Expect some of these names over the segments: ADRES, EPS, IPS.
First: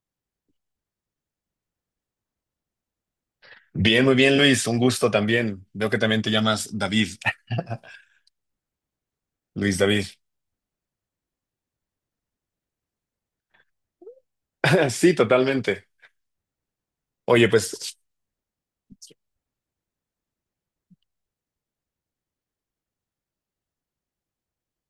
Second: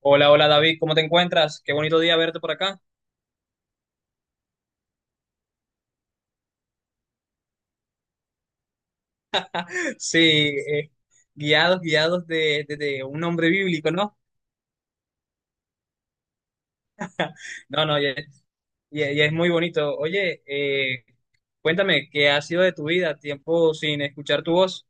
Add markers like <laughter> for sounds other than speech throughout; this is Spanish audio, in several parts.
Hola, hola David, ¿cómo te encuentras? Qué bonito día verte por acá. Bien, muy bien, Luis. Un gusto también. Veo que también te llamas David. <laughs> Luis David. Sí, guiados, guiados de un hombre bíblico, ¿no? <laughs> Sí, totalmente. Oye, No, pues no, ya es muy bonito. Oye, cuéntame, ¿qué ha sido de tu vida? Tiempo sin escuchar tu voz.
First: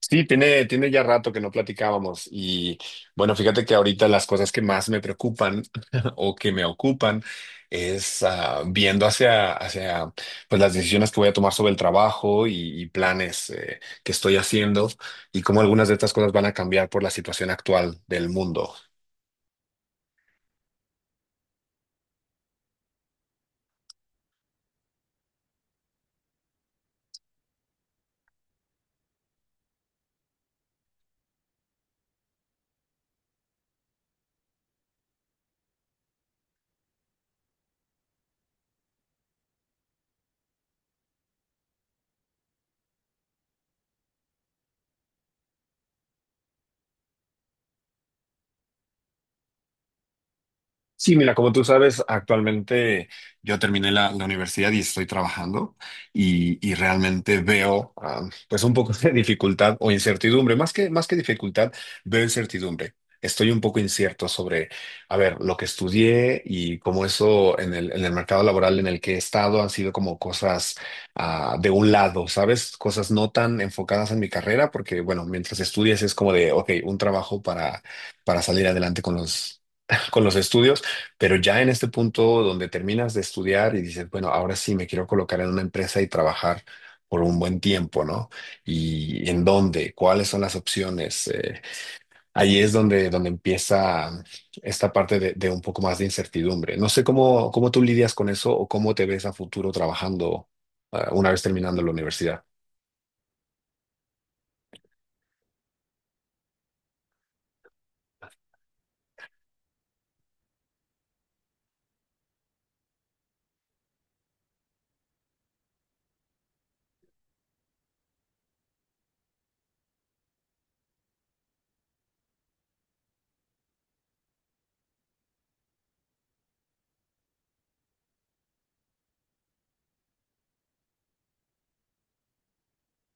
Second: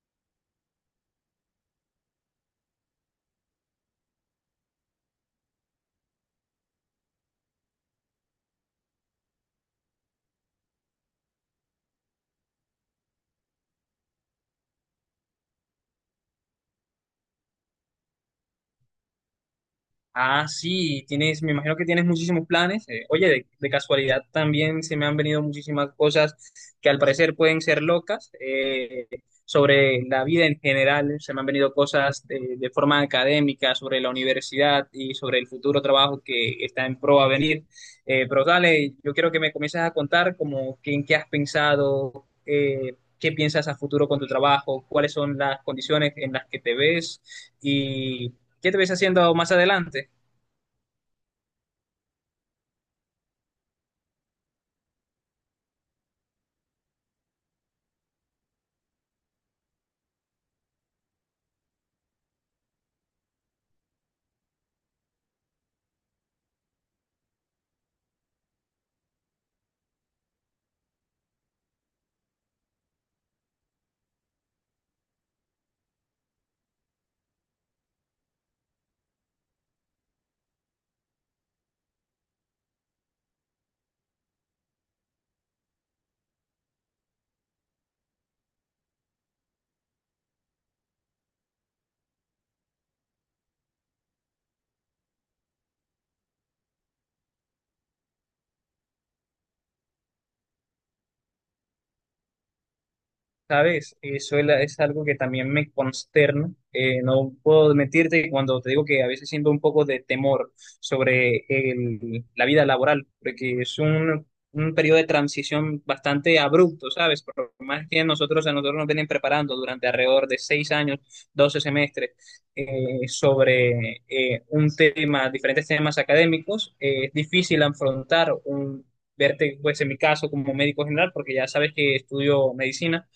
sí, tiene ya rato que no platicábamos. Y bueno, fíjate que ahorita las cosas que más me preocupan <laughs> o que me ocupan es, viendo hacia pues las decisiones que voy a tomar sobre el trabajo, y planes que estoy haciendo, y cómo algunas de estas cosas van a cambiar por la situación actual del mundo. Ah, sí, tienes, me imagino que tienes muchísimos planes. Oye, de casualidad también se me han venido muchísimas cosas que al parecer pueden ser locas sobre la vida en general. Se me han venido cosas de forma académica sobre la universidad y sobre el futuro trabajo que está en pro a venir. Pero dale, yo quiero que me comiences a contar como que, en qué has pensado, qué piensas a futuro con tu trabajo, cuáles son las condiciones en las que te ves y qué te ves haciendo más adelante. Sí, mira, como tú sabes, actualmente yo terminé la universidad y estoy trabajando, y realmente veo, pues un poco <laughs> de dificultad o incertidumbre. Más que dificultad, veo incertidumbre. Estoy un poco incierto sobre, a ver, lo que estudié, y cómo eso en el mercado laboral en el que he estado han sido como cosas, de un lado, ¿sabes? Cosas no tan enfocadas en mi carrera, porque bueno, mientras estudias es como de, ok, un trabajo para salir adelante con los... <laughs> con los estudios. Pero ya en este punto donde terminas de estudiar y dices, bueno, ahora sí me quiero colocar en una empresa y trabajar por un buen tiempo, ¿no? ¿Y en dónde? ¿Cuáles son las opciones? Ahí es donde empieza esta parte de un poco más de incertidumbre. No sé cómo tú lidias con eso, o cómo te ves a futuro trabajando, una vez terminando la universidad. ¿Sabes? Eso es, es algo que también me consterna. No puedo mentirte que cuando te digo que a veces siento un poco de temor sobre la vida laboral, porque es un periodo de transición bastante abrupto, ¿sabes? Por más que a nosotros nos vienen preparando durante alrededor de 6 años, 12 semestres, sobre diferentes temas académicos, es difícil afrontar. Verte, pues en mi caso, como médico general, porque ya sabes que estudio medicina,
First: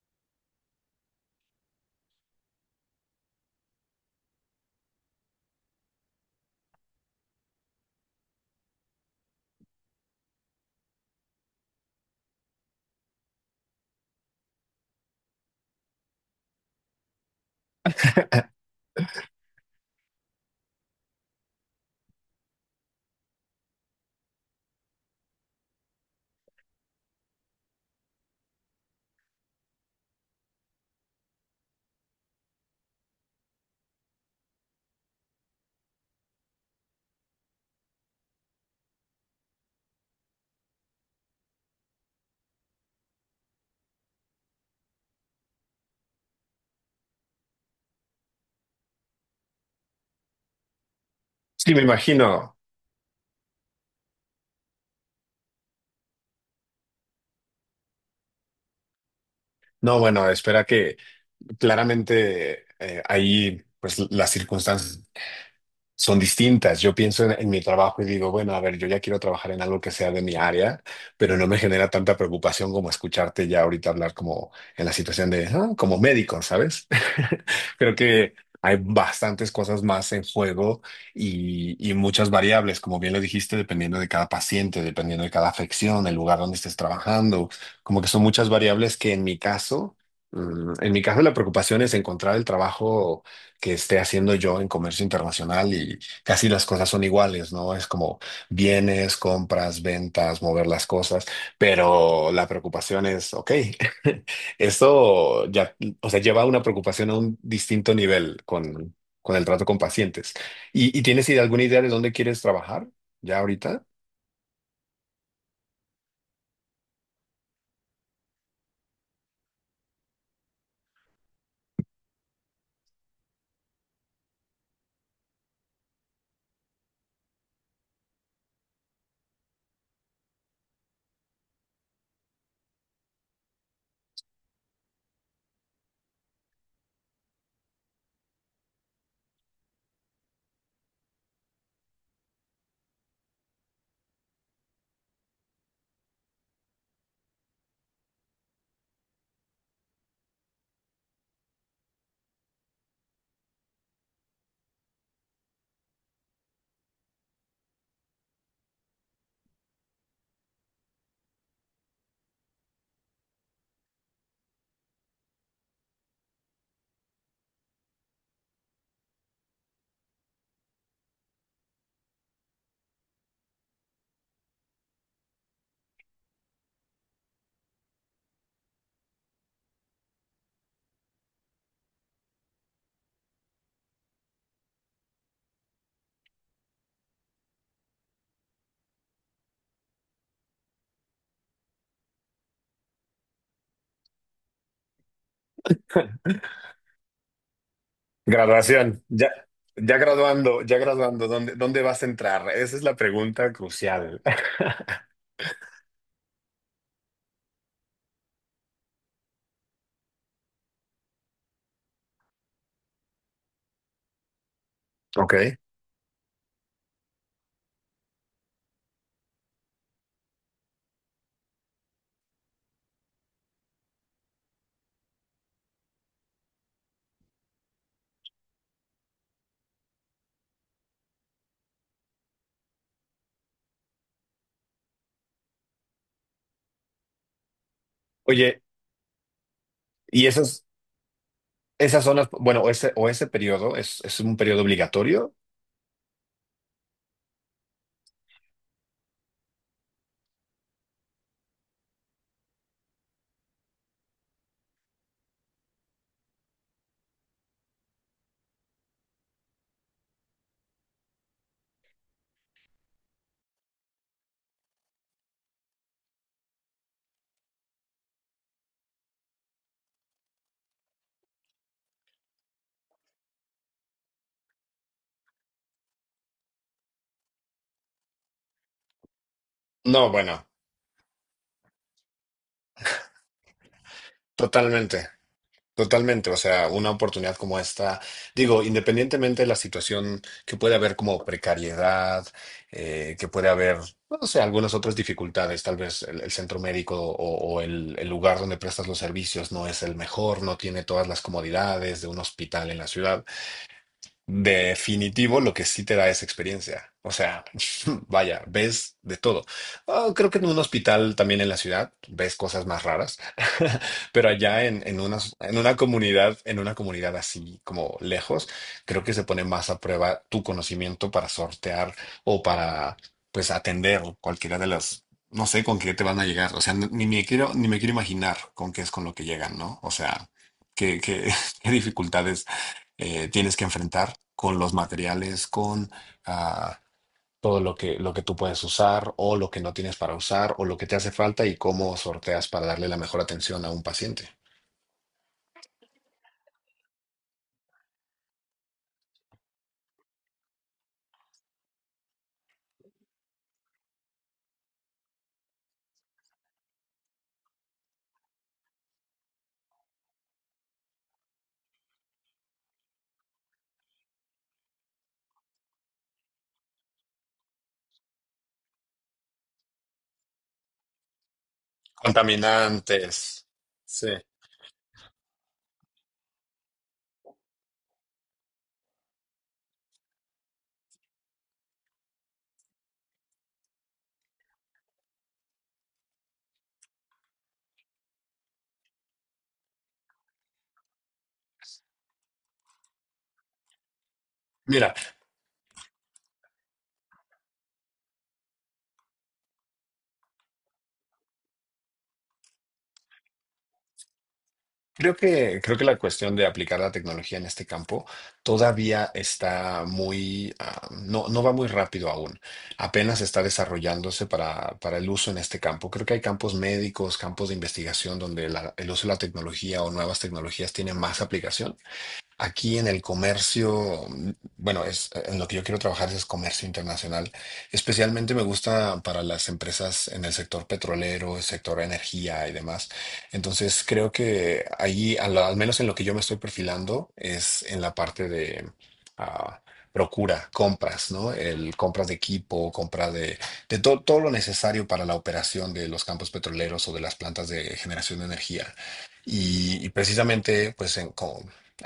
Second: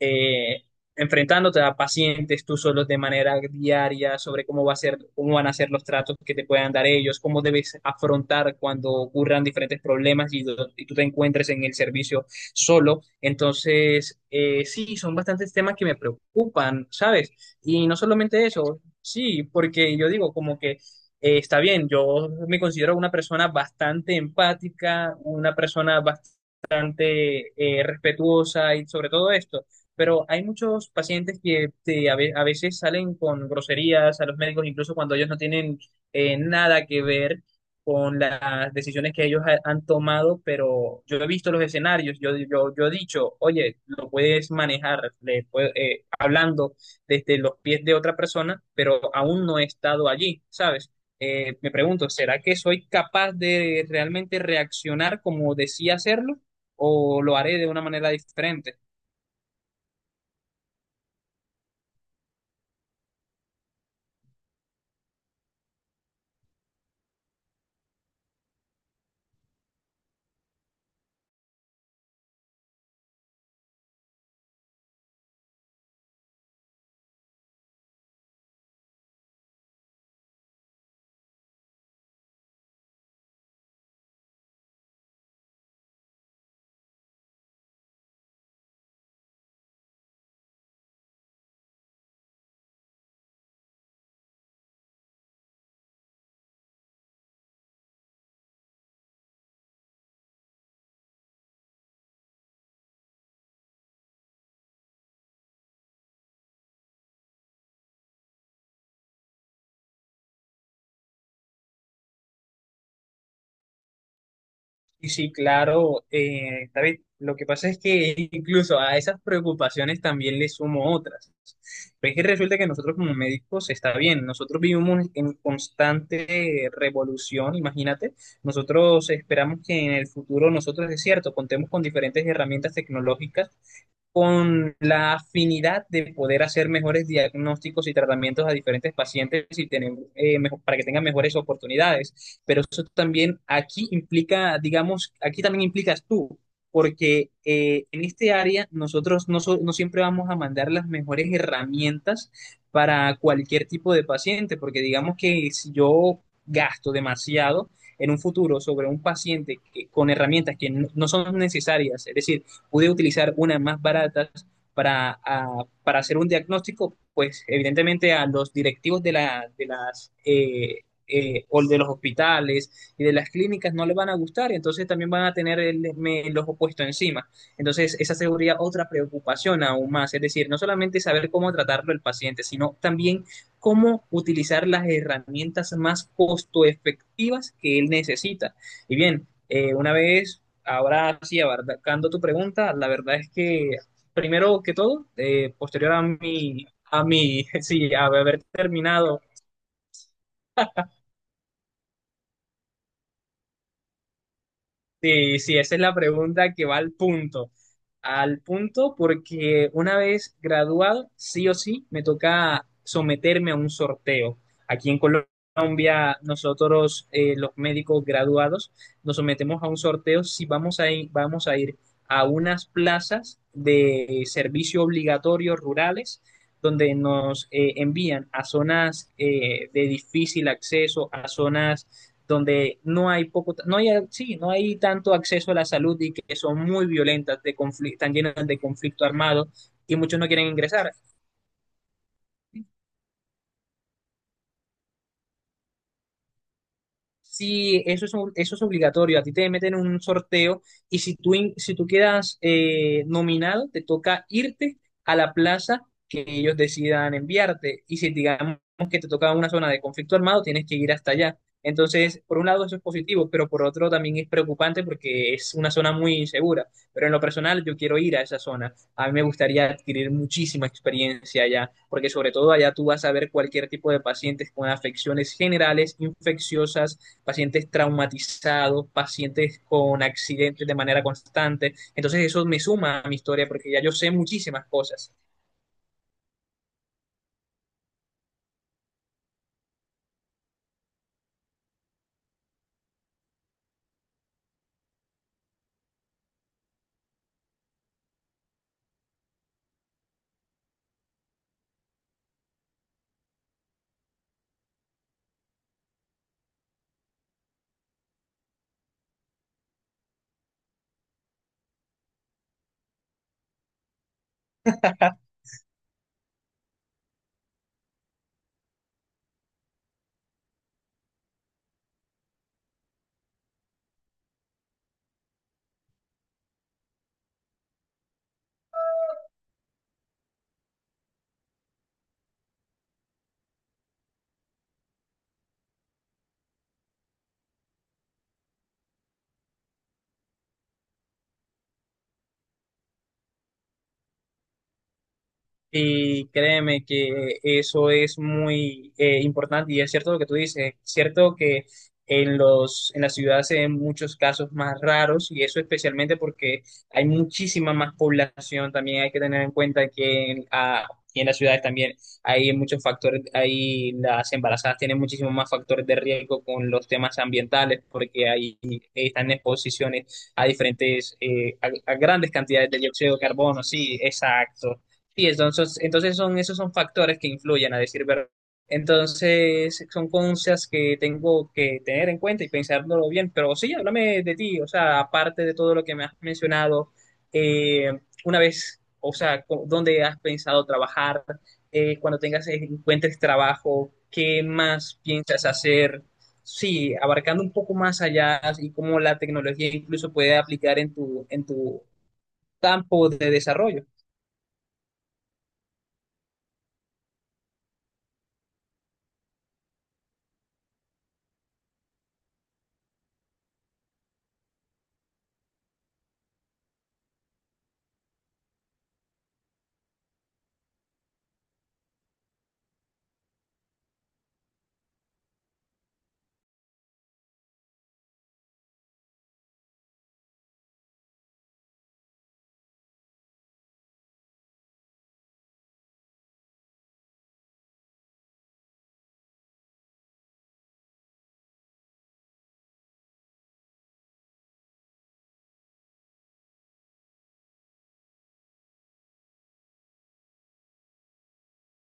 eh, enfrentándote a pacientes tú solo de manera diaria sobre cómo va a ser, cómo van a ser los tratos que te puedan dar ellos, cómo debes afrontar cuando ocurran diferentes problemas y tú te encuentres en el servicio solo. Entonces, sí, son bastantes temas que me preocupan, ¿sabes? Y no solamente eso, sí, porque yo digo como que está bien, yo me considero una persona bastante empática, una persona bastante respetuosa y sobre todo esto, pero hay muchos pacientes que a veces salen con groserías a los médicos, incluso cuando ellos no tienen, nada que ver con las decisiones que ellos han tomado, pero yo he visto los escenarios, yo he dicho, oye, lo puedes manejar hablando desde los pies de otra persona, pero aún no he estado allí, ¿sabes? Me Sí, me pregunto, ¿será imagino. que soy capaz de realmente reaccionar como decía hacerlo o lo haré de una manera diferente? No, bueno, espera que claramente, ahí, pues, las circunstancias son distintas. Yo pienso en mi trabajo y digo, bueno, a ver, yo ya quiero trabajar en algo que sea de mi área, pero no me genera tanta preocupación como escucharte ya ahorita hablar como en la situación de, "Ah, como médico, ¿sabes?" <laughs> Creo que hay bastantes cosas más en juego, y muchas variables, como bien lo dijiste, dependiendo de cada paciente, dependiendo de cada afección, el lugar donde estés trabajando, como que son muchas variables que en mi caso... mm, en mi caso, la preocupación es encontrar el trabajo que esté haciendo yo en comercio internacional, y casi las cosas son iguales, ¿no? Es como bienes, compras, ventas, mover las cosas. Pero la preocupación es, ok, <laughs> esto ya, o sea, lleva una preocupación a un distinto nivel con el trato con pacientes. ¿Y tienes alguna idea de dónde quieres trabajar ya ahorita? Y sí, claro, David, lo que pasa es que <laughs> incluso a esas preocupaciones también le sumo otras. Pero es que resulta que nosotros como médicos está bien, nosotros vivimos en constante revolución, imagínate, nosotros esperamos que en el futuro nosotros, es cierto, contemos con diferentes herramientas tecnológicas, con la afinidad de poder hacer mejores diagnósticos y tratamientos a diferentes pacientes y tener, para que tengan mejores oportunidades. Pero eso también aquí implica, digamos, aquí también implicas tú, porque en este área nosotros no siempre vamos a mandar las mejores herramientas para cualquier tipo de paciente, porque digamos que si yo gasto demasiado en un futuro sobre un paciente con herramientas que no son necesarias, es decir, pude utilizar unas más baratas para hacer un diagnóstico, pues evidentemente a los directivos de los hospitales y de las clínicas no les van a gustar, y entonces también van a tener los opuestos encima. Entonces, esa sería otra preocupación aún más, es decir, no solamente saber cómo tratarlo el paciente, sino también cómo utilizar las herramientas más costo efectivas que él necesita. Y bien, una vez ahora sí, abarcando tu pregunta, la verdad es que primero que todo, posterior a mi, <laughs> sí, a haber Graduación. terminado. Ya, ya graduando, ¿dónde vas a entrar? Esa es la pregunta crucial. <laughs> Sí, sí, esa es la pregunta que va al punto. Al punto porque una vez graduado, sí o sí, me toca someterme a un sorteo. Aquí en Ok. Colombia, nosotros, los médicos graduados, nos sometemos a un sorteo si vamos a ir, a unas plazas de servicio obligatorio rurales, donde nos, envían a zonas, de difícil acceso, a zonas donde no hay poco, no hay, sí, no hay tanto acceso a la salud y que son muy violentas, de conflicto, están llenas de Oye, conflicto armado y muchos y no eso quieren ingresar. esas son bueno, o ese periodo es un periodo obligatorio. Sí, eso es, eso es obligatorio. A ti te meten en un sorteo y si tú quedas, nominado, te toca irte a la plaza que ellos decidan enviarte. Y si digamos que te toca una zona de conflicto armado, tienes que ir hasta allá. Entonces, por un lado eso es positivo, pero por otro también es preocupante porque es una zona muy insegura. Pero en lo personal yo quiero ir a esa zona. A mí me gustaría adquirir muchísima experiencia allá, porque sobre todo allá tú vas a ver cualquier tipo de pacientes con afecciones generales, infecciosas, pacientes traumatizados, pacientes con No, bueno, accidentes de manera constante. Entonces eso me suma a mi historia porque ya yo sé muchísimas totalmente, cosas. totalmente. O sea, una oportunidad como esta, digo, independientemente de la situación que puede haber como precariedad, que puede haber, no sé, algunas otras dificultades. Tal vez el centro médico, o el lugar donde prestas los servicios no es el mejor, no tiene todas las comodidades de un hospital en la ciudad. Definitivo, lo que sí te da es experiencia. O sea, <laughs> vaya, ves de todo. Ah, creo que en un hospital también en la ciudad ves cosas más raras, <laughs> pero allá en una comunidad, en una comunidad así como lejos, creo que se pone más a prueba tu conocimiento para sortear, o para, pues, atender cualquiera de las... no sé con qué te van a llegar. O sea, ni me quiero imaginar con qué es con lo que llegan, ¿no? O sea, qué, qué <laughs> qué dificultades tienes que enfrentar con los materiales, con, ah, todo lo que tú puedes usar, o lo que no tienes para usar, o lo que te hace falta, y cómo sorteas para darle la mejor atención a un paciente. Y créeme que eso es muy, importante y es cierto lo que tú dices, es cierto que en la ciudad se ven muchos casos más raros y eso especialmente porque hay muchísima más población, también hay que tener en cuenta que y en las ciudades también hay muchos factores, ahí las embarazadas tienen muchísimos más factores de riesgo con los temas ambientales porque ahí están en exposiciones a grandes cantidades de dióxido de Contaminantes. carbono, sí, Sí. exacto. Sí, entonces esos son factores que influyen, a decir verdad. Entonces, son cosas que tengo que tener en cuenta y pensándolo bien. Pero sí, háblame de ti, o sea, aparte de todo lo que me has mencionado, eh, una vez, o sea, co- ¿dónde has pensado trabajar? Cuando encuentres trabajo, ¿qué Mira. más piensas hacer? Sí, abarcando un poco más allá y cómo la tecnología incluso puede aplicar en tu campo de desarrollo. Creo que la cuestión de aplicar la tecnología en este campo todavía está muy, no, no va muy rápido aún. Apenas está desarrollándose para el uso en este campo. Creo que hay campos médicos, campos de investigación donde el uso de la tecnología o nuevas tecnologías tiene más aplicación. Aquí en el comercio, mm, bueno, es, en lo que yo quiero trabajar es comercio internacional. Especialmente me gusta para las empresas en el sector petrolero, el sector energía y demás. Entonces creo que ahí, al menos en lo que yo me estoy perfilando, es en la parte de, ah, procura, compras, ¿no? El compras de equipo, compra de todo lo necesario para la operación de los campos petroleros o de las plantas de generación de energía. Y precisamente, pues,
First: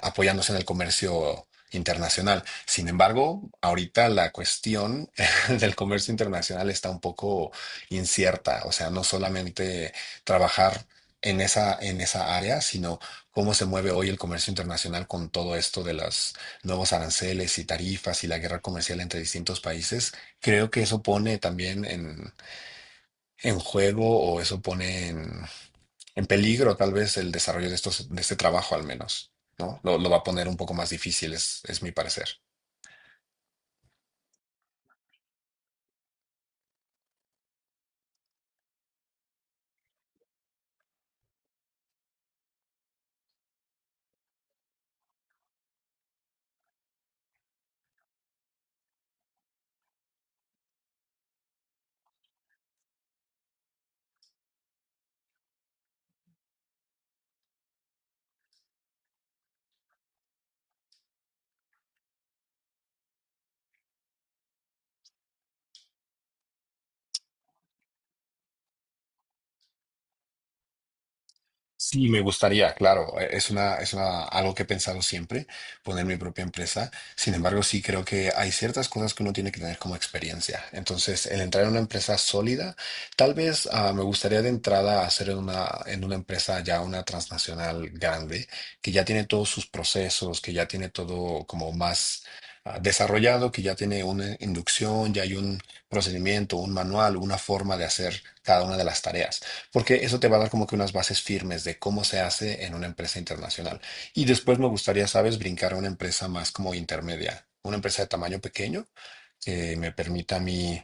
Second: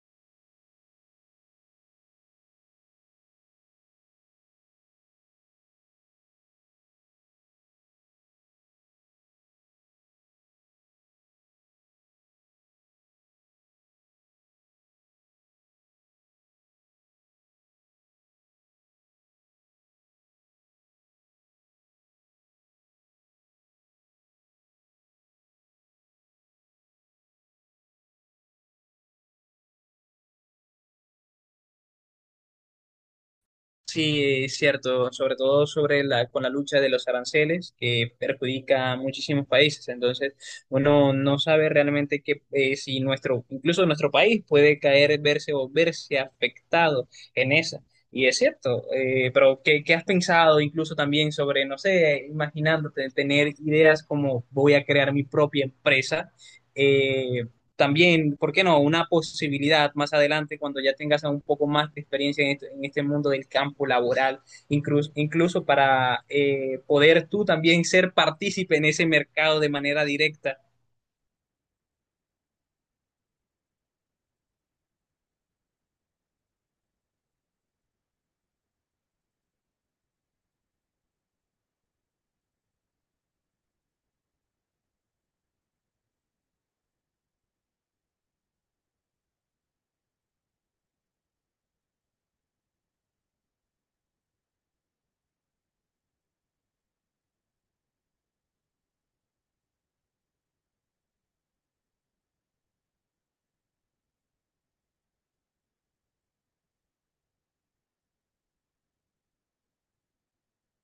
apoyándose en el comercio internacional. Sin embargo, ahorita la cuestión <laughs> del comercio internacional está un poco incierta, o sea, no solamente trabajar en esa área, sino cómo se mueve hoy el comercio internacional con todo esto de los nuevos aranceles y tarifas y la guerra comercial entre distintos países. Creo que eso pone también en juego, o eso pone en peligro tal vez el desarrollo de este trabajo, al menos, ¿no? Lo va a poner un poco más difícil, es mi parecer. Sí, es cierto, sobre todo con la lucha de los aranceles que perjudica a muchísimos países. Entonces, uno no sabe realmente que si incluso nuestro país puede caer, verse afectado en esa. Y es cierto, pero ¿qué has pensado incluso también sobre, no sé, imaginándote tener ideas como voy a crear mi propia empresa? Eh, también, ¿por qué no? Una posibilidad más adelante cuando ya tengas un poco más de experiencia en este mundo del campo laboral, incluso para, poder tú también ser partícipe en ese mercado de manera directa. Sí, me gustaría, claro, algo que he pensado siempre: poner mi propia empresa. Sin embargo, sí creo que hay ciertas cosas que uno tiene que tener como experiencia. Entonces, el entrar en una empresa sólida, tal vez, me gustaría de entrada hacer en una empresa, ya una transnacional grande, que ya tiene todos sus procesos, que ya tiene todo como más, desarrollado, que ya tiene una inducción, ya hay un procedimiento, un manual, una forma de hacer cada una de las tareas. Porque eso te va a dar como que unas bases firmes de cómo se hace en una empresa internacional. Y después me gustaría, sabes, brincar a una empresa más como intermedia, una empresa de tamaño pequeño que me permita a mí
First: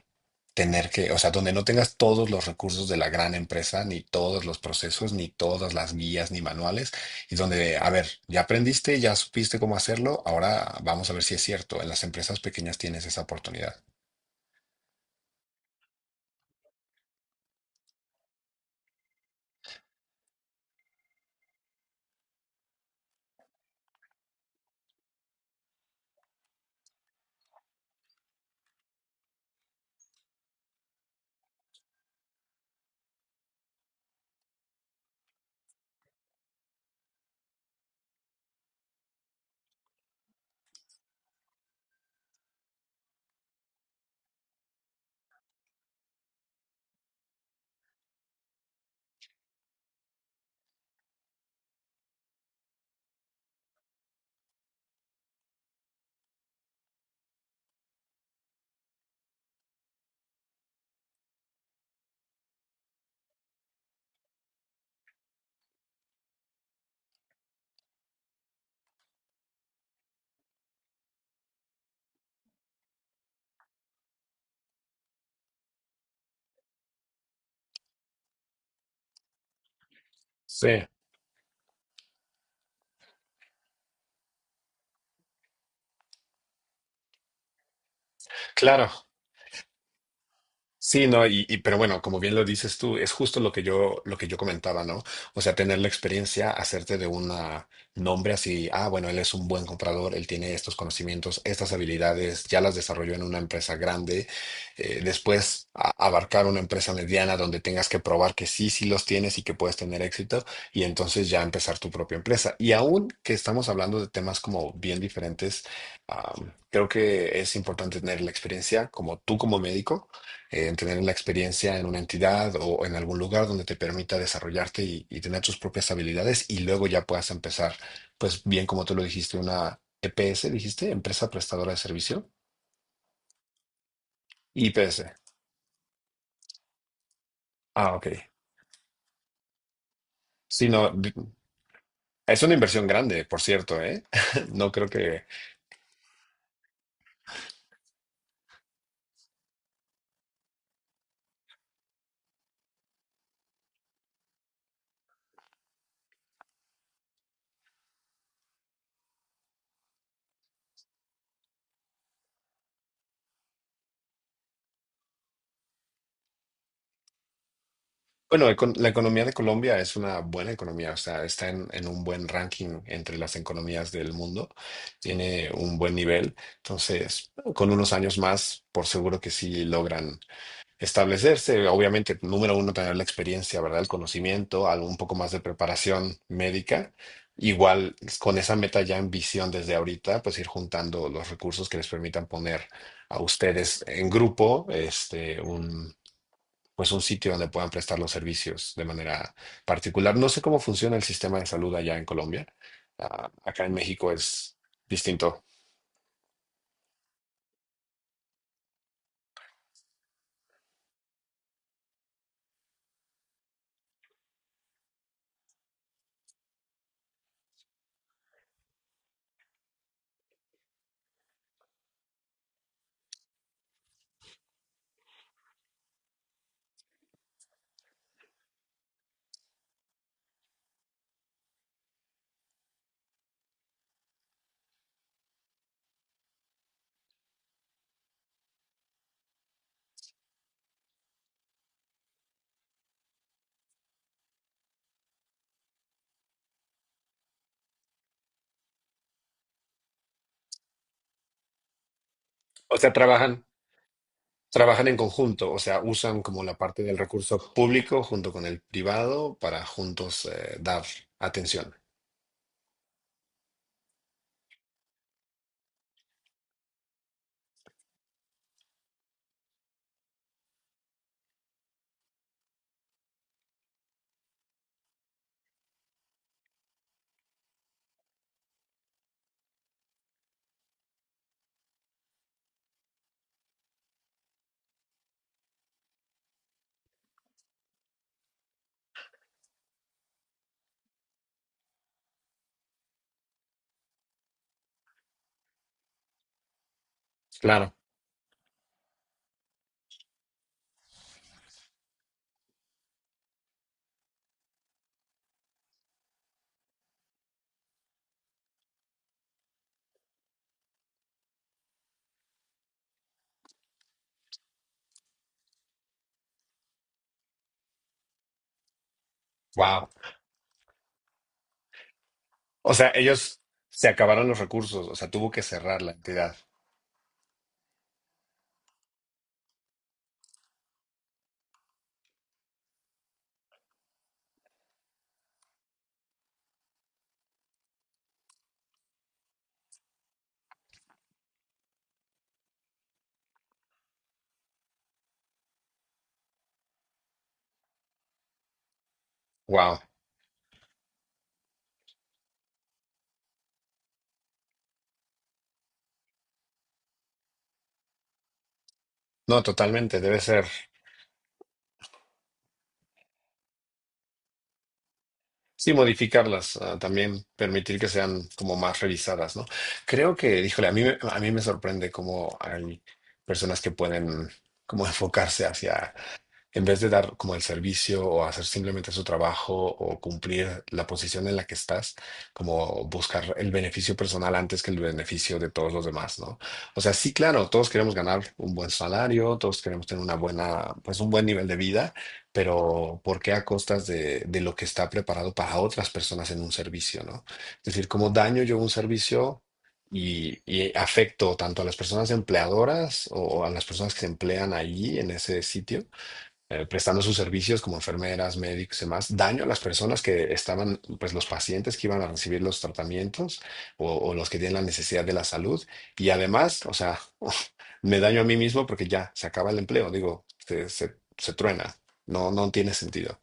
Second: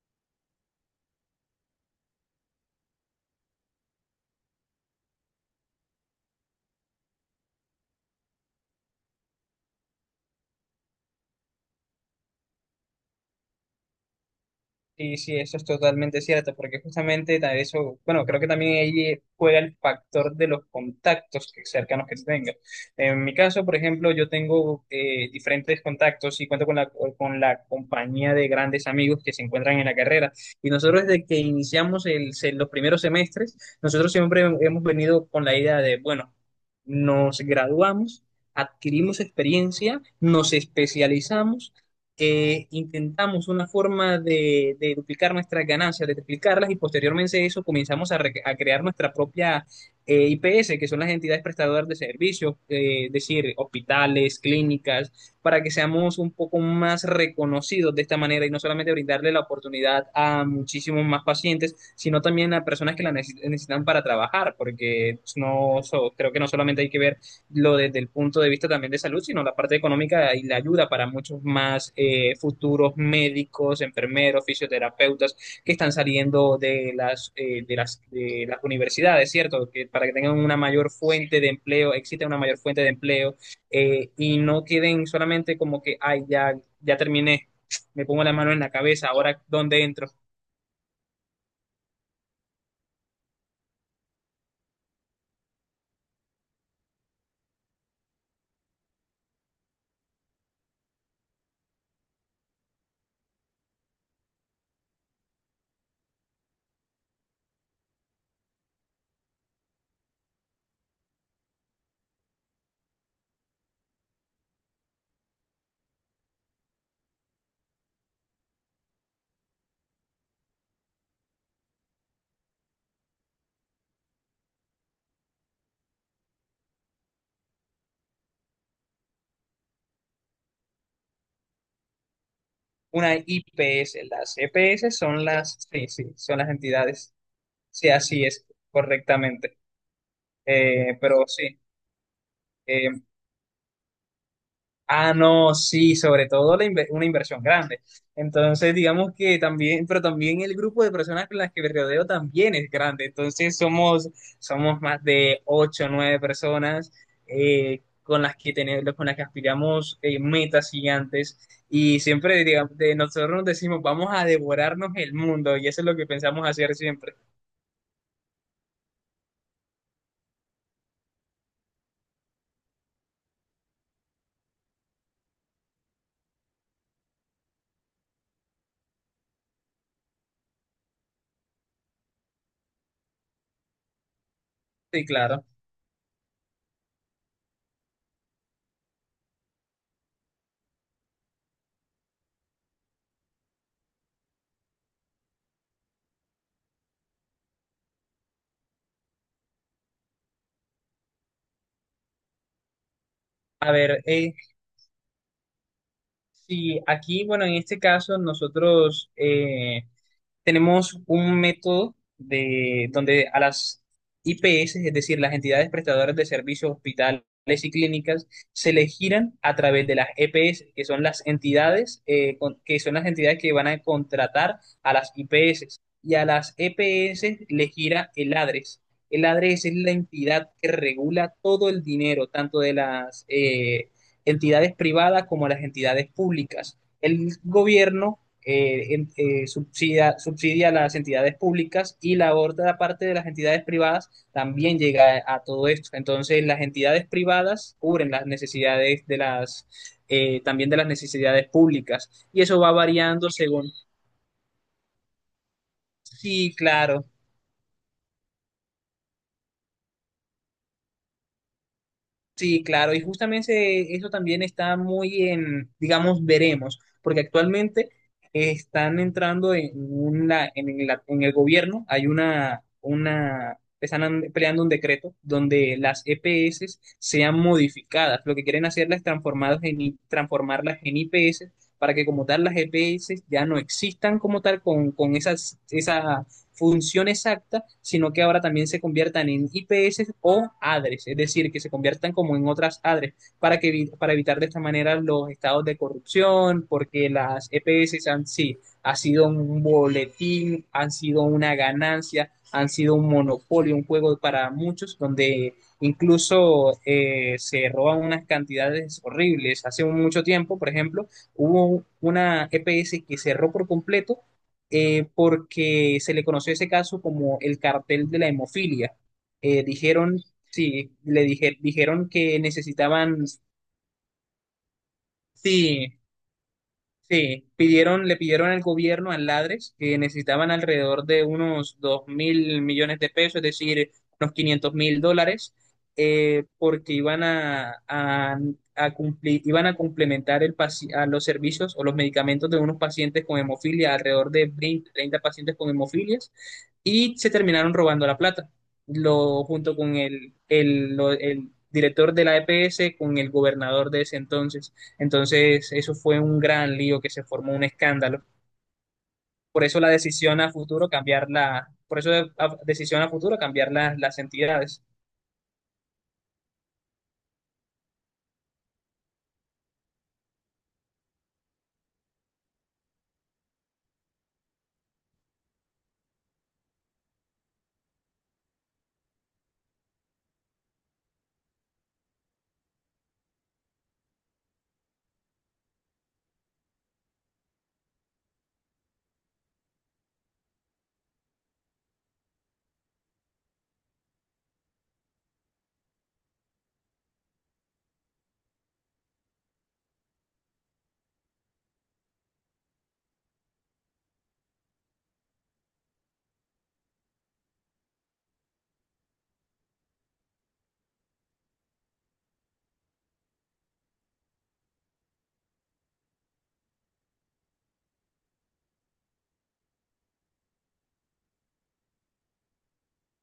tener que, o sea, donde no tengas todos los recursos de la gran empresa, ni todos los procesos, ni todas las guías, ni manuales, y donde, a ver, ya aprendiste, ya supiste cómo hacerlo, ahora vamos a ver si es cierto. En las empresas pequeñas tienes esa oportunidad. Sí, sí, eso es totalmente cierto, porque justamente eso, bueno, creo que también ahí juega el factor de los contactos cercanos que tengas. En mi caso, por ejemplo, yo tengo, diferentes contactos y cuento con la compañía de grandes amigos que se encuentran en la carrera. Y nosotros desde que iniciamos los primeros semestres, nosotros siempre hemos venido con la idea de, bueno, nos graduamos, adquirimos experiencia, nos especializamos, intentamos una forma de duplicar nuestras ganancias, de triplicarlas y posteriormente a eso comenzamos a crear nuestra propia, IPS, que son las entidades prestadoras de servicios, es decir, hospitales, clínicas, para que seamos un poco más reconocidos de esta manera y no solamente brindarle la oportunidad a muchísimos más pacientes, sino también a personas que la necesitan para trabajar, porque creo que no solamente hay que ver lo desde el punto de vista también de salud, sino la parte económica y la ayuda para muchos más, futuros médicos, enfermeros, fisioterapeutas que están saliendo de las universidades, ¿cierto? Que para que tengan una Sí, mayor fuente de empleo, exista una mayor fuente de empleo, y no queden solamente como que, ay, ya terminé, me pongo la mano en la claro. cabeza, ahora ¿dónde entro? Sí, no, pero bueno, como bien lo dices tú, es justo lo que yo comentaba, ¿no? O sea, tener la experiencia, hacerte de un nombre, así, ah, bueno, él es un buen comprador, él tiene estos conocimientos, estas habilidades, ya las desarrolló en una empresa grande. Después abarcar una empresa mediana donde tengas que probar que sí, sí los tienes y que puedes tener éxito, y entonces ya empezar tu propia empresa. Y aún que estamos hablando de temas como bien diferentes, ah, creo que es importante tener la experiencia como tú como médico, en tener la experiencia en una entidad o en algún lugar donde te permita desarrollarte, y tener tus propias habilidades y luego ya puedas empezar, pues bien como tú lo dijiste, una EPS, dijiste, empresa prestadora de servicio, Una IPS, las EPS IPS. son las, sí, sí, son las entidades. Sí, Ah, ok. así es, correctamente. Sí, no, Pero sí. es una inversión eh, grande, por cierto, ¿eh? <laughs> No creo que... no, sí, sobre todo una inversión grande. Entonces, digamos que también, pero también el grupo de personas con las que me rodeo también es grande. Entonces, somos más de ocho o nueve personas, con las que tenemos, con las que aspiramos, metas gigantes. Y siempre, digamos, de nosotros nos decimos, vamos a devorarnos el mundo. Y eso es lo que pensamos hacer siempre. Bueno, la economía de Colombia es una buena economía, o sea, está en un buen ranking entre las economías del mundo, tiene un buen nivel. Entonces, con unos años más, por seguro que sí logran establecerse. Obviamente, número uno, tener la experiencia, ¿verdad? El conocimiento, algo un Sí, poco más de claro. preparación médica. Igual, con esa meta ya en visión desde ahorita, pues ir juntando los recursos que les permitan poner a ustedes en grupo, este, un, pues un sitio donde puedan prestar los servicios de manera particular. No sé cómo funciona el sistema de salud allá en Colombia. Ah, acá A en ver, México es distinto. sí, aquí, bueno, en este caso, nosotros, tenemos un método de donde a las IPS, es decir, las entidades prestadoras de servicios, hospitales y clínicas, se les giran a través de las EPS, que son las entidades que van a contratar a las IPS y a las EPS les gira el ADRES. El ADRES es la entidad que regula todo el dinero, tanto de las, entidades privadas como las entidades públicas. El gobierno, subsidia a las entidades públicas y la otra parte de las entidades privadas también llega a todo esto. Entonces, las entidades privadas cubren las necesidades también de las necesidades públicas y eso va O sea, variando trabajan. según. Trabajan en conjunto, o sea, usan como Sí, la parte del claro. recurso público junto con el privado para juntos, dar atención. Sí, claro, y justamente eso también está muy en, digamos, veremos, porque actualmente, están entrando en el gobierno, hay una, están peleando un decreto donde las EPS sean modificadas, lo que quieren hacerlas transformadas en, I- transformarlas en IPS para que como tal las EPS ya no existan como tal con esas, función exacta, sino que ahora también se conviertan en IPS o ADRES, es decir, que se conviertan como en otras ADRES para evitar de esta manera los estados de corrupción, porque las Claro, EPS sí, ha sido un boletín, han sido una ganancia, han sido un monopolio, un juego para muchos, donde incluso, se roban unas cantidades horribles. Hace mucho tiempo, por ejemplo, hubo una EPS que cerró por completo, porque se le conoció ese caso como el cartel de la hemofilia. Wow. Dijeron, sí, dijeron que O sea, necesitaban, ellos se acabaron los recursos, o sea, tuvo que cerrar la sí, entidad. sí. Le pidieron al gobierno, al Ladres, que necesitaban alrededor de unos 2.000 millones de pesos, es decir, unos 500.000 dólares, porque iban a cumplir, iban a complementar a los servicios o los medicamentos de unos pacientes con hemofilia, alrededor de 20, 30 pacientes con hemofilias, y se terminaron robando la plata. Junto Wow. con el director de la EPS, con el gobernador de ese entonces. Entonces, eso fue un gran lío que se formó un escándalo. No, Por eso la totalmente, debe decisión ser. a futuro cambiar la, decisión a futuro cambiar las entidades. Sí, modificarlas, ah, también permitir que sean como más revisadas, ¿no? Creo que, híjole, a mí, a mí me sorprende cómo hay personas que pueden como enfocarse hacia, en vez de dar como el servicio o hacer simplemente su trabajo o cumplir la posición en la que estás, como buscar el beneficio personal antes que el beneficio de todos los demás, ¿no? O sea, sí, claro, todos queremos ganar un buen salario, todos queremos tener una buena, pues, un buen nivel de vida, pero ¿por qué a costas de lo que está preparado para otras personas en un servicio, ¿no? Es decir, ¿cómo daño yo un servicio, y afecto tanto a las personas empleadoras o a las personas que se emplean allí en ese sitio, prestando sus servicios como enfermeras, médicos y demás, daño a las personas que estaban, pues los pacientes que iban a recibir los tratamientos, o los que tienen la necesidad de la salud? Y además, o sea, <laughs> me daño a mí mismo porque ya se acaba el empleo, digo, se truena, no, no tiene sentido.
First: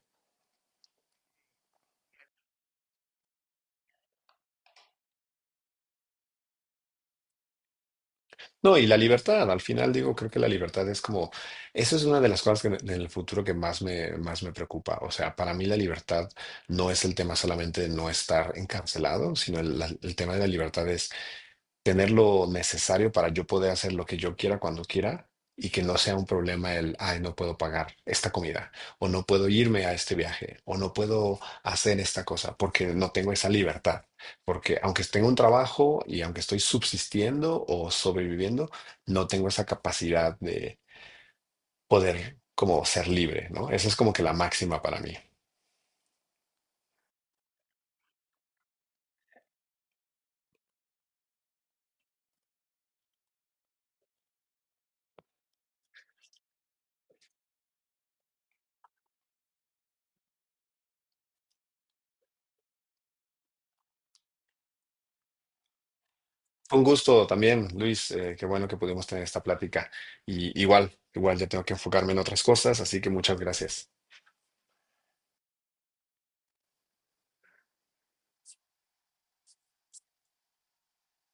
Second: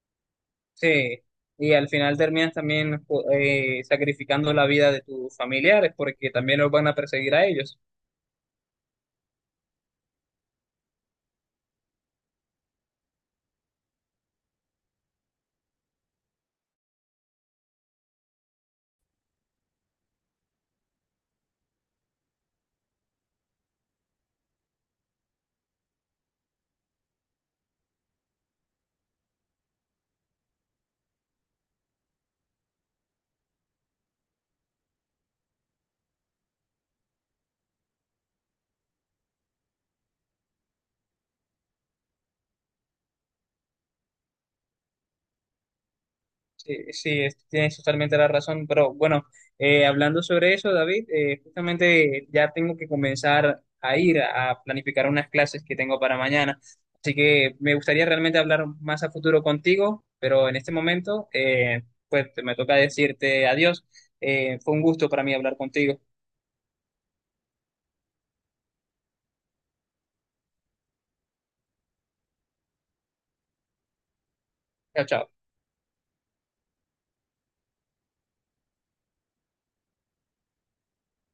Sí. Y al final terminas también, sacrificando la vida de tus familiares porque también los van a perseguir a ellos. No, y la libertad, al final digo, creo que la libertad es como, eso es una de las cosas que en el futuro que más me preocupa. O sea, para mí la libertad no es el tema solamente de no estar encarcelado, sino el tema de la libertad es tener lo necesario para yo poder hacer lo que yo quiera cuando quiera, y que no sea un problema el, ay, no puedo pagar esta comida, o no puedo irme a este viaje, o no puedo hacer esta cosa porque no tengo esa libertad. Porque aunque tengo un trabajo y aunque estoy subsistiendo o sobreviviendo, no tengo esa capacidad de poder como ser libre, ¿no? Esa es como que la máxima para mí. Sí, sí, tienes totalmente la razón, pero bueno, hablando sobre eso, David, justamente ya tengo que comenzar a ir a planificar unas clases que tengo para mañana, así que me gustaría realmente hablar más a futuro contigo, pero en este momento, pues me toca decirte adiós. Fue un gusto para mí hablar contigo. Un gusto también, Luis. Qué bueno que pudimos tener esta plática. Y igual, igual ya tengo que enfocarme en otras cosas, así que muchas gracias. Chao, chao.